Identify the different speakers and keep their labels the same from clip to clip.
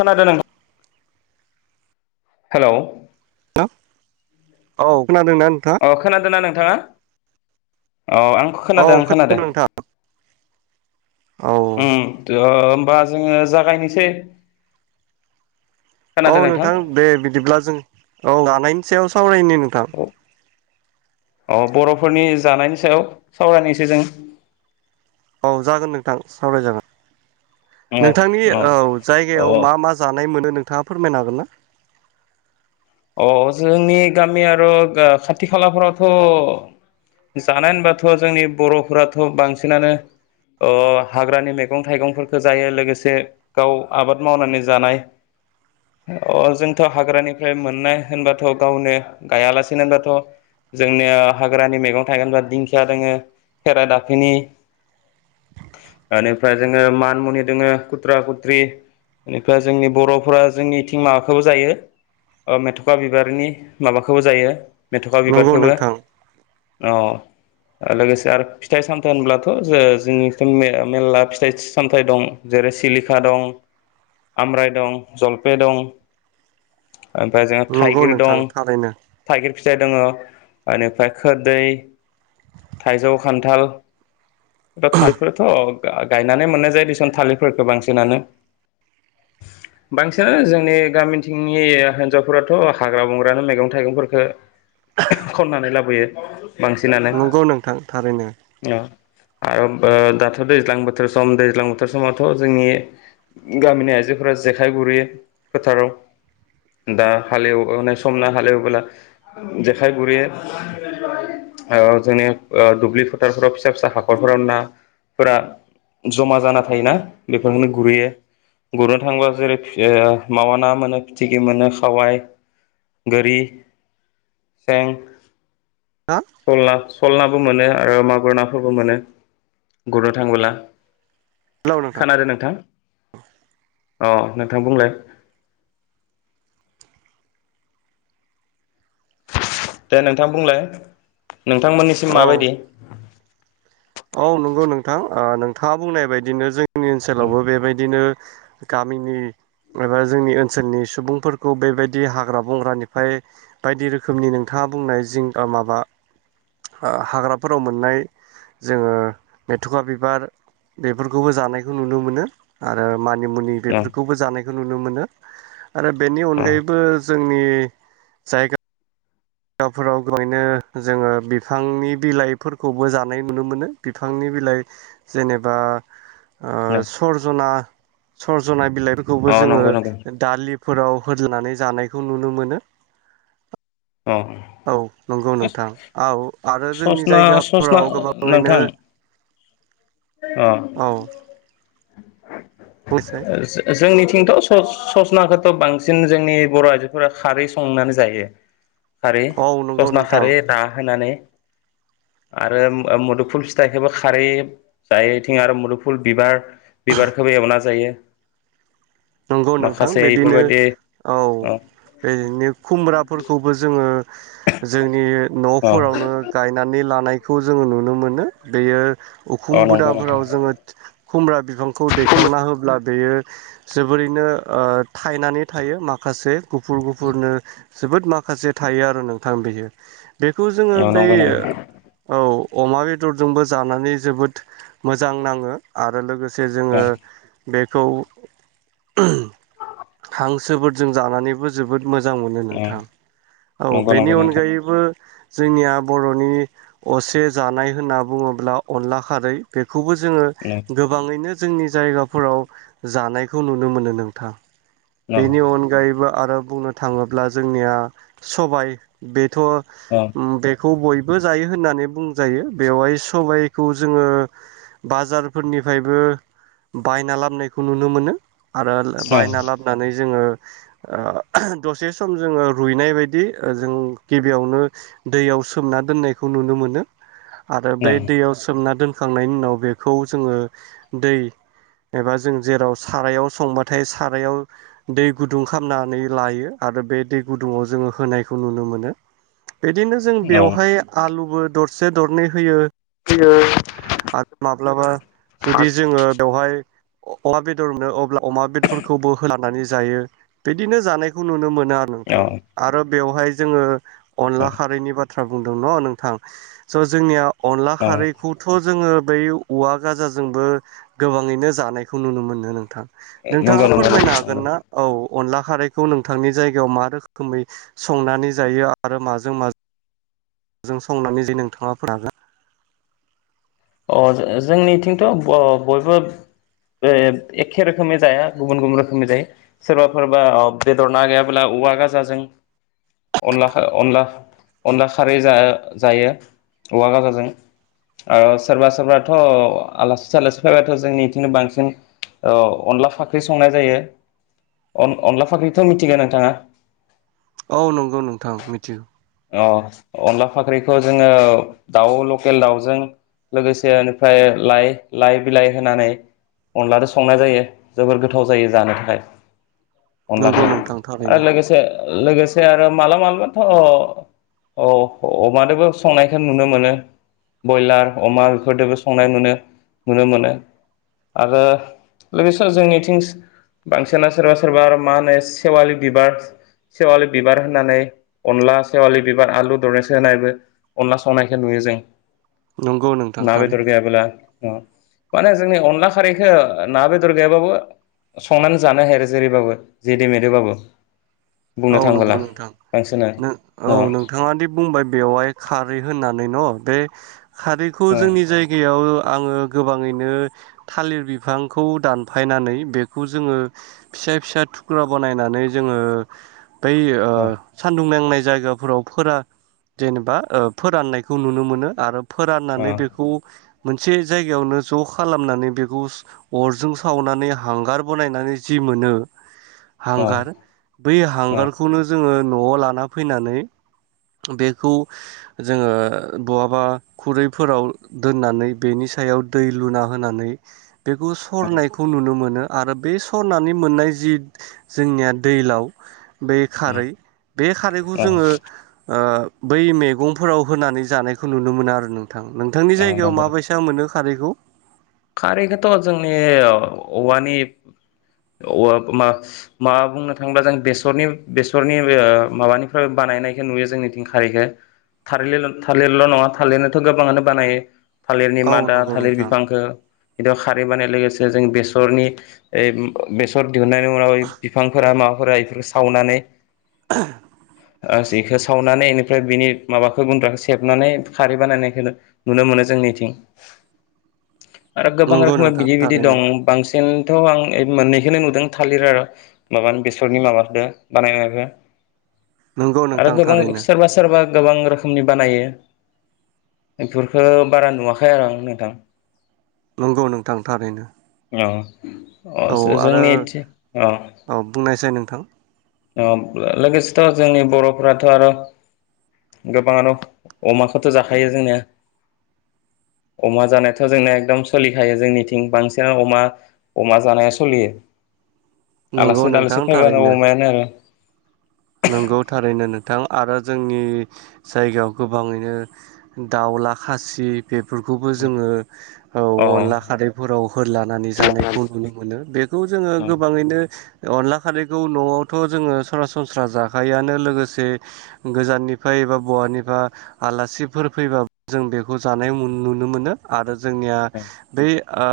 Speaker 1: खोनादो [unintelligible] हेलौ
Speaker 2: [unintelligible] औ खोनादोंना नोंथाङा?
Speaker 1: थाङा औ आं
Speaker 2: औ
Speaker 1: खोनादो आं
Speaker 2: खोनादों
Speaker 1: खोनादो।
Speaker 2: नोंथां औ
Speaker 1: उम [unintelligible] ओमबा जोङो जागायनिसै।
Speaker 2: औ नोंथां दे बिदिब्ला जों औ [unintelligible] सायाव [unintelligible] नोंथां
Speaker 1: औ अ बर'फोरनि जानायनि सायाव सावरायनायसै जों।
Speaker 2: औ जागोन नोंथां सावराय जागोन।
Speaker 1: अ
Speaker 2: नोंथांनि
Speaker 1: अ
Speaker 2: औ
Speaker 1: अ
Speaker 2: जायगायाव मा मा जानाय मोनो नों? थाङा फोरमायनो हागोन ना?
Speaker 1: अ जोंनि गामि आरो ओ खाथि खालाफोरावथ' जानाय ओनबाथ' जोंनि बर'फोराथ' बांसिनानो ओ हाग्रानि मैगं थाइगंफोरखौ जायो लोगोसे गाव आबाद मावनानै जानाय अ जोंथ' हाग्रानिफ्राय मोन नाय होनबाथ' गावनो गायालासेनो बाथ' जोंनिया हाग्रानि मैगं थाइगोनबा दिंखिया दोङो खेरा दाफिनि ओनिफ्राय जोङो मान मुनि दङो कुत्रा कुत्रि इनिफाय जोंनि बर'फोरा जोंनिथिं माबाखौ जायो ओ मेथ'खा बिबारनि माबाखौबो जायो मेथ'ख खा
Speaker 2: नंगौ
Speaker 1: बिबारखोबो
Speaker 2: नोंथां
Speaker 1: औ लोगोसे आरो फिथाइ सामथाइ होनब्लाथ' जो जोंनिथिं मे मेरला फिथाइ सामथाइ दं जेरै सिलिखा दं आम्राइ दं जलपे दं ओमफ्राय जोंहा
Speaker 2: नंगौ
Speaker 1: थाइगिर
Speaker 2: नोंथां
Speaker 1: दं
Speaker 2: थारैनो
Speaker 1: थाइगिर फिथाइ दङ ओनिफ्राय खोरदै थाइजौ खान्थाल [unintelligible] गायनानै मोननाय जायो दिसन थालिरफोरखौ बांसिनानो बांसिनानो जोंनि गामिथिं [unintelligible] हिनजावफोराथ' हाग्रा बंग्रानो मैगं थाइगंफोरखौ खननानै लाबोयो बांसिनानो
Speaker 2: नंगौ नोंथां थारैनो
Speaker 1: औ आरो ओ दा दाथ' दैज्लां बोथोर सम दैज्लां बोथोर समावथ' जोंनि गामिनि आइजोफोरा जेखाइ गुरैयो फोथाराव दा हाल एवनाय समना हालेवबोला जेखाइ गुरहैयो ओ जोंनि ओ दुब्लि फोथारफोराव फिसा-फिसा हाखरफोराव नाफोरा जमा जाना थायोना बेफोरखौनो गुरहैयो गुरनो थाङोबा जेरै फि ओ मावा ना मोनो [unintelligible] मोनो खावाइ गोरि सें
Speaker 2: हा
Speaker 1: सल्ला सल्लाबो मोनो। आरो मागुर नाफोरबो मोनो, गुरनो थांबोला। खोनादों नोंथां? अ नोंथां बुंलाय। दे नोंथां बुंलाय। नोंथांमोननिसिम
Speaker 2: औ
Speaker 1: माबायदि?
Speaker 2: औ नंगौ नोंथां ओ नोंथाङा बुंनाय बायदिनो जों जोंनि ओनसोलावबो बेबायदिनो गामिनि एबा जोंनि ओनसोलनि सुबुंफोरखौ बेबायदि हाग्रा बंग्रानिफ्राय बायदि रोखोमनि नोंथाङा बुंनाय जिं माबा, ओ हाग्राफोराव मोननाय जोङो मेथखा बिबार बेफोरखौबो जानायखौ नुनो मोनो आरो। मानिमुनि
Speaker 1: औ
Speaker 2: बेफोरखौबो जानायखौ नुनो मोनो। आरो बेनि
Speaker 1: औ
Speaker 2: अनगायैबो। जोंनि जायगा जायगाफोराव गोबाङैनो जोङो बिफांनि बिलाइफोरखौबो जानाय नुनो मोनो, बिफांनि बिलाइ जेनेबा सरजना सजना बिलाइ। फोरखौबो
Speaker 1: अ
Speaker 2: जोङो
Speaker 1: नंगौ नंगौ
Speaker 2: दालि। फोराव होदनानै जानायखौ नुनो मोनो।
Speaker 1: अ
Speaker 2: औ नंगौ नोंथां औ आरो जोंनि
Speaker 1: ससना ससना
Speaker 2: जायगाफोराव गोबाङैनो
Speaker 1: नोंथां
Speaker 2: औ। बुंसै
Speaker 1: जोंनि खिन्थु सस ससनाखौथ' बांसिन जोंनि बर' आइजोफोरा खारै संनानै जायो। खारै
Speaker 2: औ नंगौ
Speaker 1: ससना
Speaker 2: नोंथां
Speaker 1: खारै रा होनानै [inaudible] बिब
Speaker 2: नंगौ नोंथां बिदिनो औ
Speaker 1: अ
Speaker 2: बेनि खुमब्राफोरखौबो जोङो जोंनि
Speaker 1: अ
Speaker 2: न'फोरावनो गायनानै लानाय। खौ जोङो नुनो मोनो बेयो
Speaker 1: अ
Speaker 2: उखुम
Speaker 1: नंगौ नोंथां
Speaker 2: बुदाफोराव जोङो खुमब्रा बिफां। खौ दैखांना होब्ला बेयो जोबोरैनो ओ थायनानै थायो माखासे गुफुर गुफुरनो जोबोद माखासे थायो आरो नोंथां बियो बेखौ जोङो
Speaker 1: औ
Speaker 2: बै
Speaker 1: नंगौ नंगौ
Speaker 2: औ अमा बेदरजोंबो जानानै जोबोद मोजां नाङो आरो लोगो जे
Speaker 1: औ
Speaker 2: जोङो बेखौ [unintelligible] हांसोफोरजों जानानैबो जोबोद मोजां मोनो
Speaker 1: औ
Speaker 2: नोंथां औ
Speaker 1: नंगौ नंगौ
Speaker 2: बेनि
Speaker 1: नोंथां
Speaker 2: अनगायैबो जोंनिया बर'नि असे जानाय होनना बुङोब्ला अनला खारै बे खौबो जोङो
Speaker 1: औ
Speaker 2: गोबाङैनो जोंनि जायगाफोराव जानाय खौ नुनो मोनो नोंथां।
Speaker 1: औ
Speaker 2: बेनि अनगायैबो आरो बुंनो थाङोब्ला जोंनिया सबाय बे
Speaker 1: औ
Speaker 2: थ' उम बेखौ बय बो जायो होननानै बुंजायो बेवहाय सबाइखौ जोङो बाजारफोरनिफ्रायबो बायना लाबनायखौ नुनो मोनो। आरो
Speaker 1: औ
Speaker 2: बायना लाबोनानै जोङो ओ दसे सम जोङो रुइनाय बायदि ओ जों गिबियावनो दैयाव सोमना दोननायखौ नुनो मोनो। आरो बै दैयाव सोमना दोन होखांनायनि उनाव बेखौ जोङो दै एबा जों जेराव सारायाव संबाथाय सारायाव दै गुदुं खामनानै लायो आरो बे दै गुदुङाव जोङो होनायखौ नुनो मोनो। बिदिनो जों बेवहाय आलुबो दरसे दरनै होयो आरो माब्लाबा जुदि जोङो बेवहाय अमा बेद दर होनदों अब्ला अमा बेदरफोरखौबो होलानानै जायो बिदिनो जानायखौ नुनो मोनो। ना आरो नोंथां आरो बेवहाय जोङो अनला खारैनि बाथ बाथ्रा बुंदों न नोंथां स' जोंनिया अनला खारैखौथ' जोङो बै औवा गाजाजोंबो गोबाङैनो जानायखौ नुनो मोन नो नोंथां
Speaker 1: नंगौ
Speaker 2: नोंथाङा
Speaker 1: नंगौ
Speaker 2: फोरमायनो हागोन
Speaker 1: नंगौ
Speaker 2: ना औ अनला खारैखौ नोंथांनि जायगायाव मा रोखोमै संनानै जायो आरो माजों माजों [inaudible] संनानै जे नोंथाङा [unintelligible]
Speaker 1: अ जों-जोंनिथिंथ' ओ ब-बयबो ए-एखे रोखोमनि जाया गुबुन गुबुन रोखोमनि जायो। सोरबाफोरबा अ बेदर ना गैयाब्ला औवा गाजाजों अनला खा अनला अनला खारै जा जायो औवा गाजाजों आरो सोरबा सोरबाथ' आलासि सालासि फैबाथ' जोंनि बिथिंनो बांसिन ओ अनला फाख्रि संनाय जायो। अन-अनला फाख्रिथ' मिथिगौ नोंथाङा।
Speaker 2: औ नंगौ नोंथां मिथिगौ।
Speaker 1: अ अनला फाख्रिखौ जोङो दाउ लकेल दाउजों लोगोसे इनिफ्राय लाइ लाइ बिलाइ होनानै अनलाजों संनाय जायो जोबोर गोथाव जायो जानो थाखाय।
Speaker 2: नंगौ
Speaker 1: अनलाखौ
Speaker 2: नोंथां थारैनो
Speaker 1: आरो लोगोसे लोगोसे आरो मालाबामालाबाथ' औ अ-अमादोबो संनायखौ नुनो मोनो। बयलार, अमा फोरदोंबो संनाय नुनो नुनो मोनो आरो लोगोसे जोंनिथिं बांसिना सोरबा सोरबा आरो मा होनो सेवालि बिबार सेवालि बिबार होनानै अनला सेवालि बिबार आलु दरनैसो होनायबो अनला संनायखौ नुयो जों।
Speaker 2: नंगौ नोंथां
Speaker 1: ना बेदर
Speaker 2: थारैनो
Speaker 1: गैयाब्ला ओ माने जोंनि अनला खारैखौ ना बेदर गैयाबाबो संनानै जानो हायो आरो जेरैबाबो जेदो मेदोबाबो।
Speaker 2: औ नंगौ नोंथां
Speaker 1: न
Speaker 2: औ
Speaker 1: अ
Speaker 2: नोंथाङादि बुंबाय बेवहाय खारै होननानै न'? बे खारैखौ
Speaker 1: अ
Speaker 2: जोंनि जायगायाव आङो गोबाङैनो थालिर बिफांखौ दानफायनानै बेखौ जोङो फिसा फिसा थुख्रा बानायनानै जोङो बै ओ
Speaker 1: अ
Speaker 2: सान्दुं नांनाय जायगाफोराव फोरा जेनेबा ओ फोराननायखौ नुनो मोनो आरो
Speaker 1: अ
Speaker 2: फोराननानै बेखौ मोनसे जायगायावनो ज' खालामनानै बेखौ अरजों सावनानै हांगार बानायनायनानै जि मोनो हांगार बै
Speaker 1: अ
Speaker 2: हांगारखौनो जों जोङो न'आव लाना फैनानै बेखौ जोङो बहाबा खुरैफोराव दोननानै बेनि सायाव दै लुना होनानै बेखौ सरनायखौ नुनो मोनो। आरो बे सरनानै मोननाय जि जोंनिया दैलाव बे खारै।
Speaker 1: अ
Speaker 2: बे खारैखौ जोङो ओ बै मैगंफोराव होनानै जानायखौ नुनो मोनो आरो नों थां। नोंथांनि
Speaker 1: अ
Speaker 2: जायगायाव
Speaker 1: नंगौ
Speaker 2: माबायसा मोनो खारैखौ?
Speaker 1: खारैखौथ' जोंनि औवानि औवा मा मा बुंनो थाङोब्ला जों बेसरनि बेसरनि ओ माबानिफ्राय बानायनायखौ नुयो जोंनिथिं खारैखो था‌लिर थालिरनिल' नङा थालिरनिथ' गोबाङानो बानायो। थालिरनि
Speaker 2: औ
Speaker 1: मादा
Speaker 2: नंगौ
Speaker 1: थालिर
Speaker 2: नोंथां
Speaker 1: बिफांखो बिदियाव खारैबानाय लोगोसे जों बेसरनि ओइ बेसर दिहुननायनि उनाव ओइ बिफांफोरा मा फोरा इफोरखौ सावनानै ओ जेखो सावनानै ओमफ्राय बिनि माबाखौ गुन्द्राखौ सेबनानै खारै बानायनायखौ नुनो मोनो जोंनिथिं। आरो गोबां
Speaker 2: नंगौ
Speaker 1: रोखोमा
Speaker 2: नोंथां
Speaker 1: बिदि बिदि
Speaker 2: थारैनो
Speaker 1: दं बांसिन एनोथ' आं मोननैखोनो नुदों थालिर आरो माबानि बेसरनि माबाखो बानायनायखो।
Speaker 2: नंगौ
Speaker 1: आरो
Speaker 2: नोंथां
Speaker 1: गोबां
Speaker 2: थारैनो
Speaker 1: सोरबा सोरबा गोबां रोखोमनि बानायो एफोरखो बारा नुवाखै आरो आं नोंथां।
Speaker 2: नंगौ नोंथां थारैनो।
Speaker 1: औ
Speaker 2: औ
Speaker 1: अ
Speaker 2: आरो
Speaker 1: जोंनि
Speaker 2: औ बुंनायसाय नोंथां?
Speaker 1: औ लोगोसेथ' जोंनि बर'फ्राथ' आरो गोबाङानो अमाखोथ' जाखायो जोंनिया अमा जानायाथ' जोंनिया एकदम सोलिखायो जोंनिथिं बांसिनानो अमा अमा जानाया सोलियो।
Speaker 2: नंगौ
Speaker 1: आलासि
Speaker 2: नोंथां
Speaker 1: दालासि फैबानो
Speaker 2: थारैनो
Speaker 1: अमायानो आरो।
Speaker 2: नंगौ थारैनो नोंथां। आरो जोंनि जायगायाव गोबाङैनो दावला खासि बेफोरखौबो जोङो ओ
Speaker 1: अ
Speaker 2: अनला खारैफोराव होलानानै जानायखौ नुनो मोनो बेखौ जोङो गोबाङैनो अनला खारैखौ न'आवथ' जोङो सरा सनस्रा जाखायोआनो लोगोसे गोजाननिफ्राय एबा बहानिबा आलासिफोर फैबा जों बेखौ जानाय नुनो मोनो आरो जोंनिया बै ओ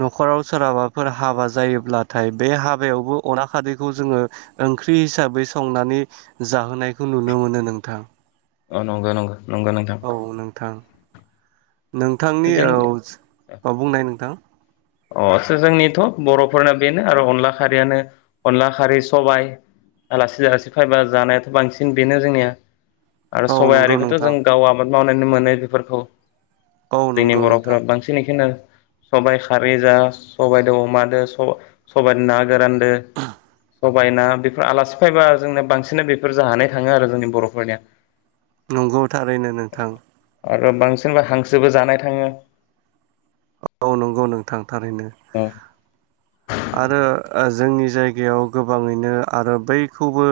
Speaker 2: न'खराव सोरहाबाफोर हाबा जायोब्लाथाय बे हाबायावबो अनला खारैखौ जोङो ओं ख्रि हिसाबै संनानै जाहोनायखौ नुनो मोनो नोंथां।
Speaker 1: औ नंगो नंगो।
Speaker 2: औ नोंथां। नोंथांनि
Speaker 1: जों
Speaker 2: औ बुंनाय नोंथां
Speaker 1: अ जोंनिथ' बर'फोरना बेनो आरो अनला खारैयानो अनला खारै सबाय आलासि आलासि फैबा जानायाथ' बांसिन बेनो जोंनिया। आरो
Speaker 2: औ नंगौ
Speaker 1: सबायारिखोथ'
Speaker 2: नोंथां
Speaker 1: जों गाव आबाद मावनानै मोनो बेफोरखौ।
Speaker 2: औ
Speaker 1: जोंनि
Speaker 2: नंगौ नोंथां
Speaker 1: बरफोरा बांसिन एखायनो सबाय खारै जा सबायजों अमादो सबायदो ना गोरानदो सबाइ ना बेफोर आलासि फायबा जोंनो बांसिन बेफोर जा होनाय थाङो आरो जोंनि बरफोरनिया।
Speaker 2: नंगौ थारैनो नोंथां।
Speaker 1: आरो बांसिनबो हांसोबो जानाय थाङो।
Speaker 2: औ नंगौ नोंथां। थारैनो। आरो जोंनि जायगायाव गोबाङैनो आरो बैखौबो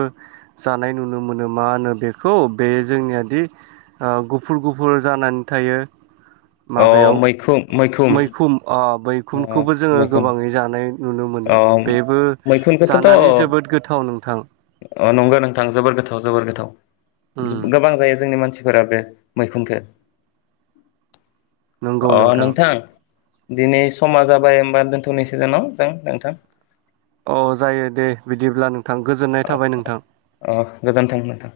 Speaker 2: जानाय नुनो मोनो मा होनो बेखौ बे जोंनियादि ओ गुफुर गुफुर जानानै थायो
Speaker 1: अ
Speaker 2: माबायाव
Speaker 1: मैखुम मैखुम।
Speaker 2: मैखुन ओ मैखुनखौबो जोङो गोबाङै जानाय नुनो
Speaker 1: अ
Speaker 2: मोनो बेबो
Speaker 1: मैखुनखौथ'थ'
Speaker 2: जानानै जोबोद गोथाव नोंथां।
Speaker 1: अ नंगौ नोंथां जोबोर गोथाव जोबोर गोथाव।
Speaker 2: उम
Speaker 1: गोबां जायो जोंनि मानसि [unintelligible] मैखुनखो। अ नोंथां। दिनै समा जाबाय होमबा दोनथनि [unintelligible] [unintelligible] नोंथां।
Speaker 2: अ जायो दे बिदिब्ला [unintelligible] थाबाय नोंथां
Speaker 1: अ गोजोन्थों नोंथां।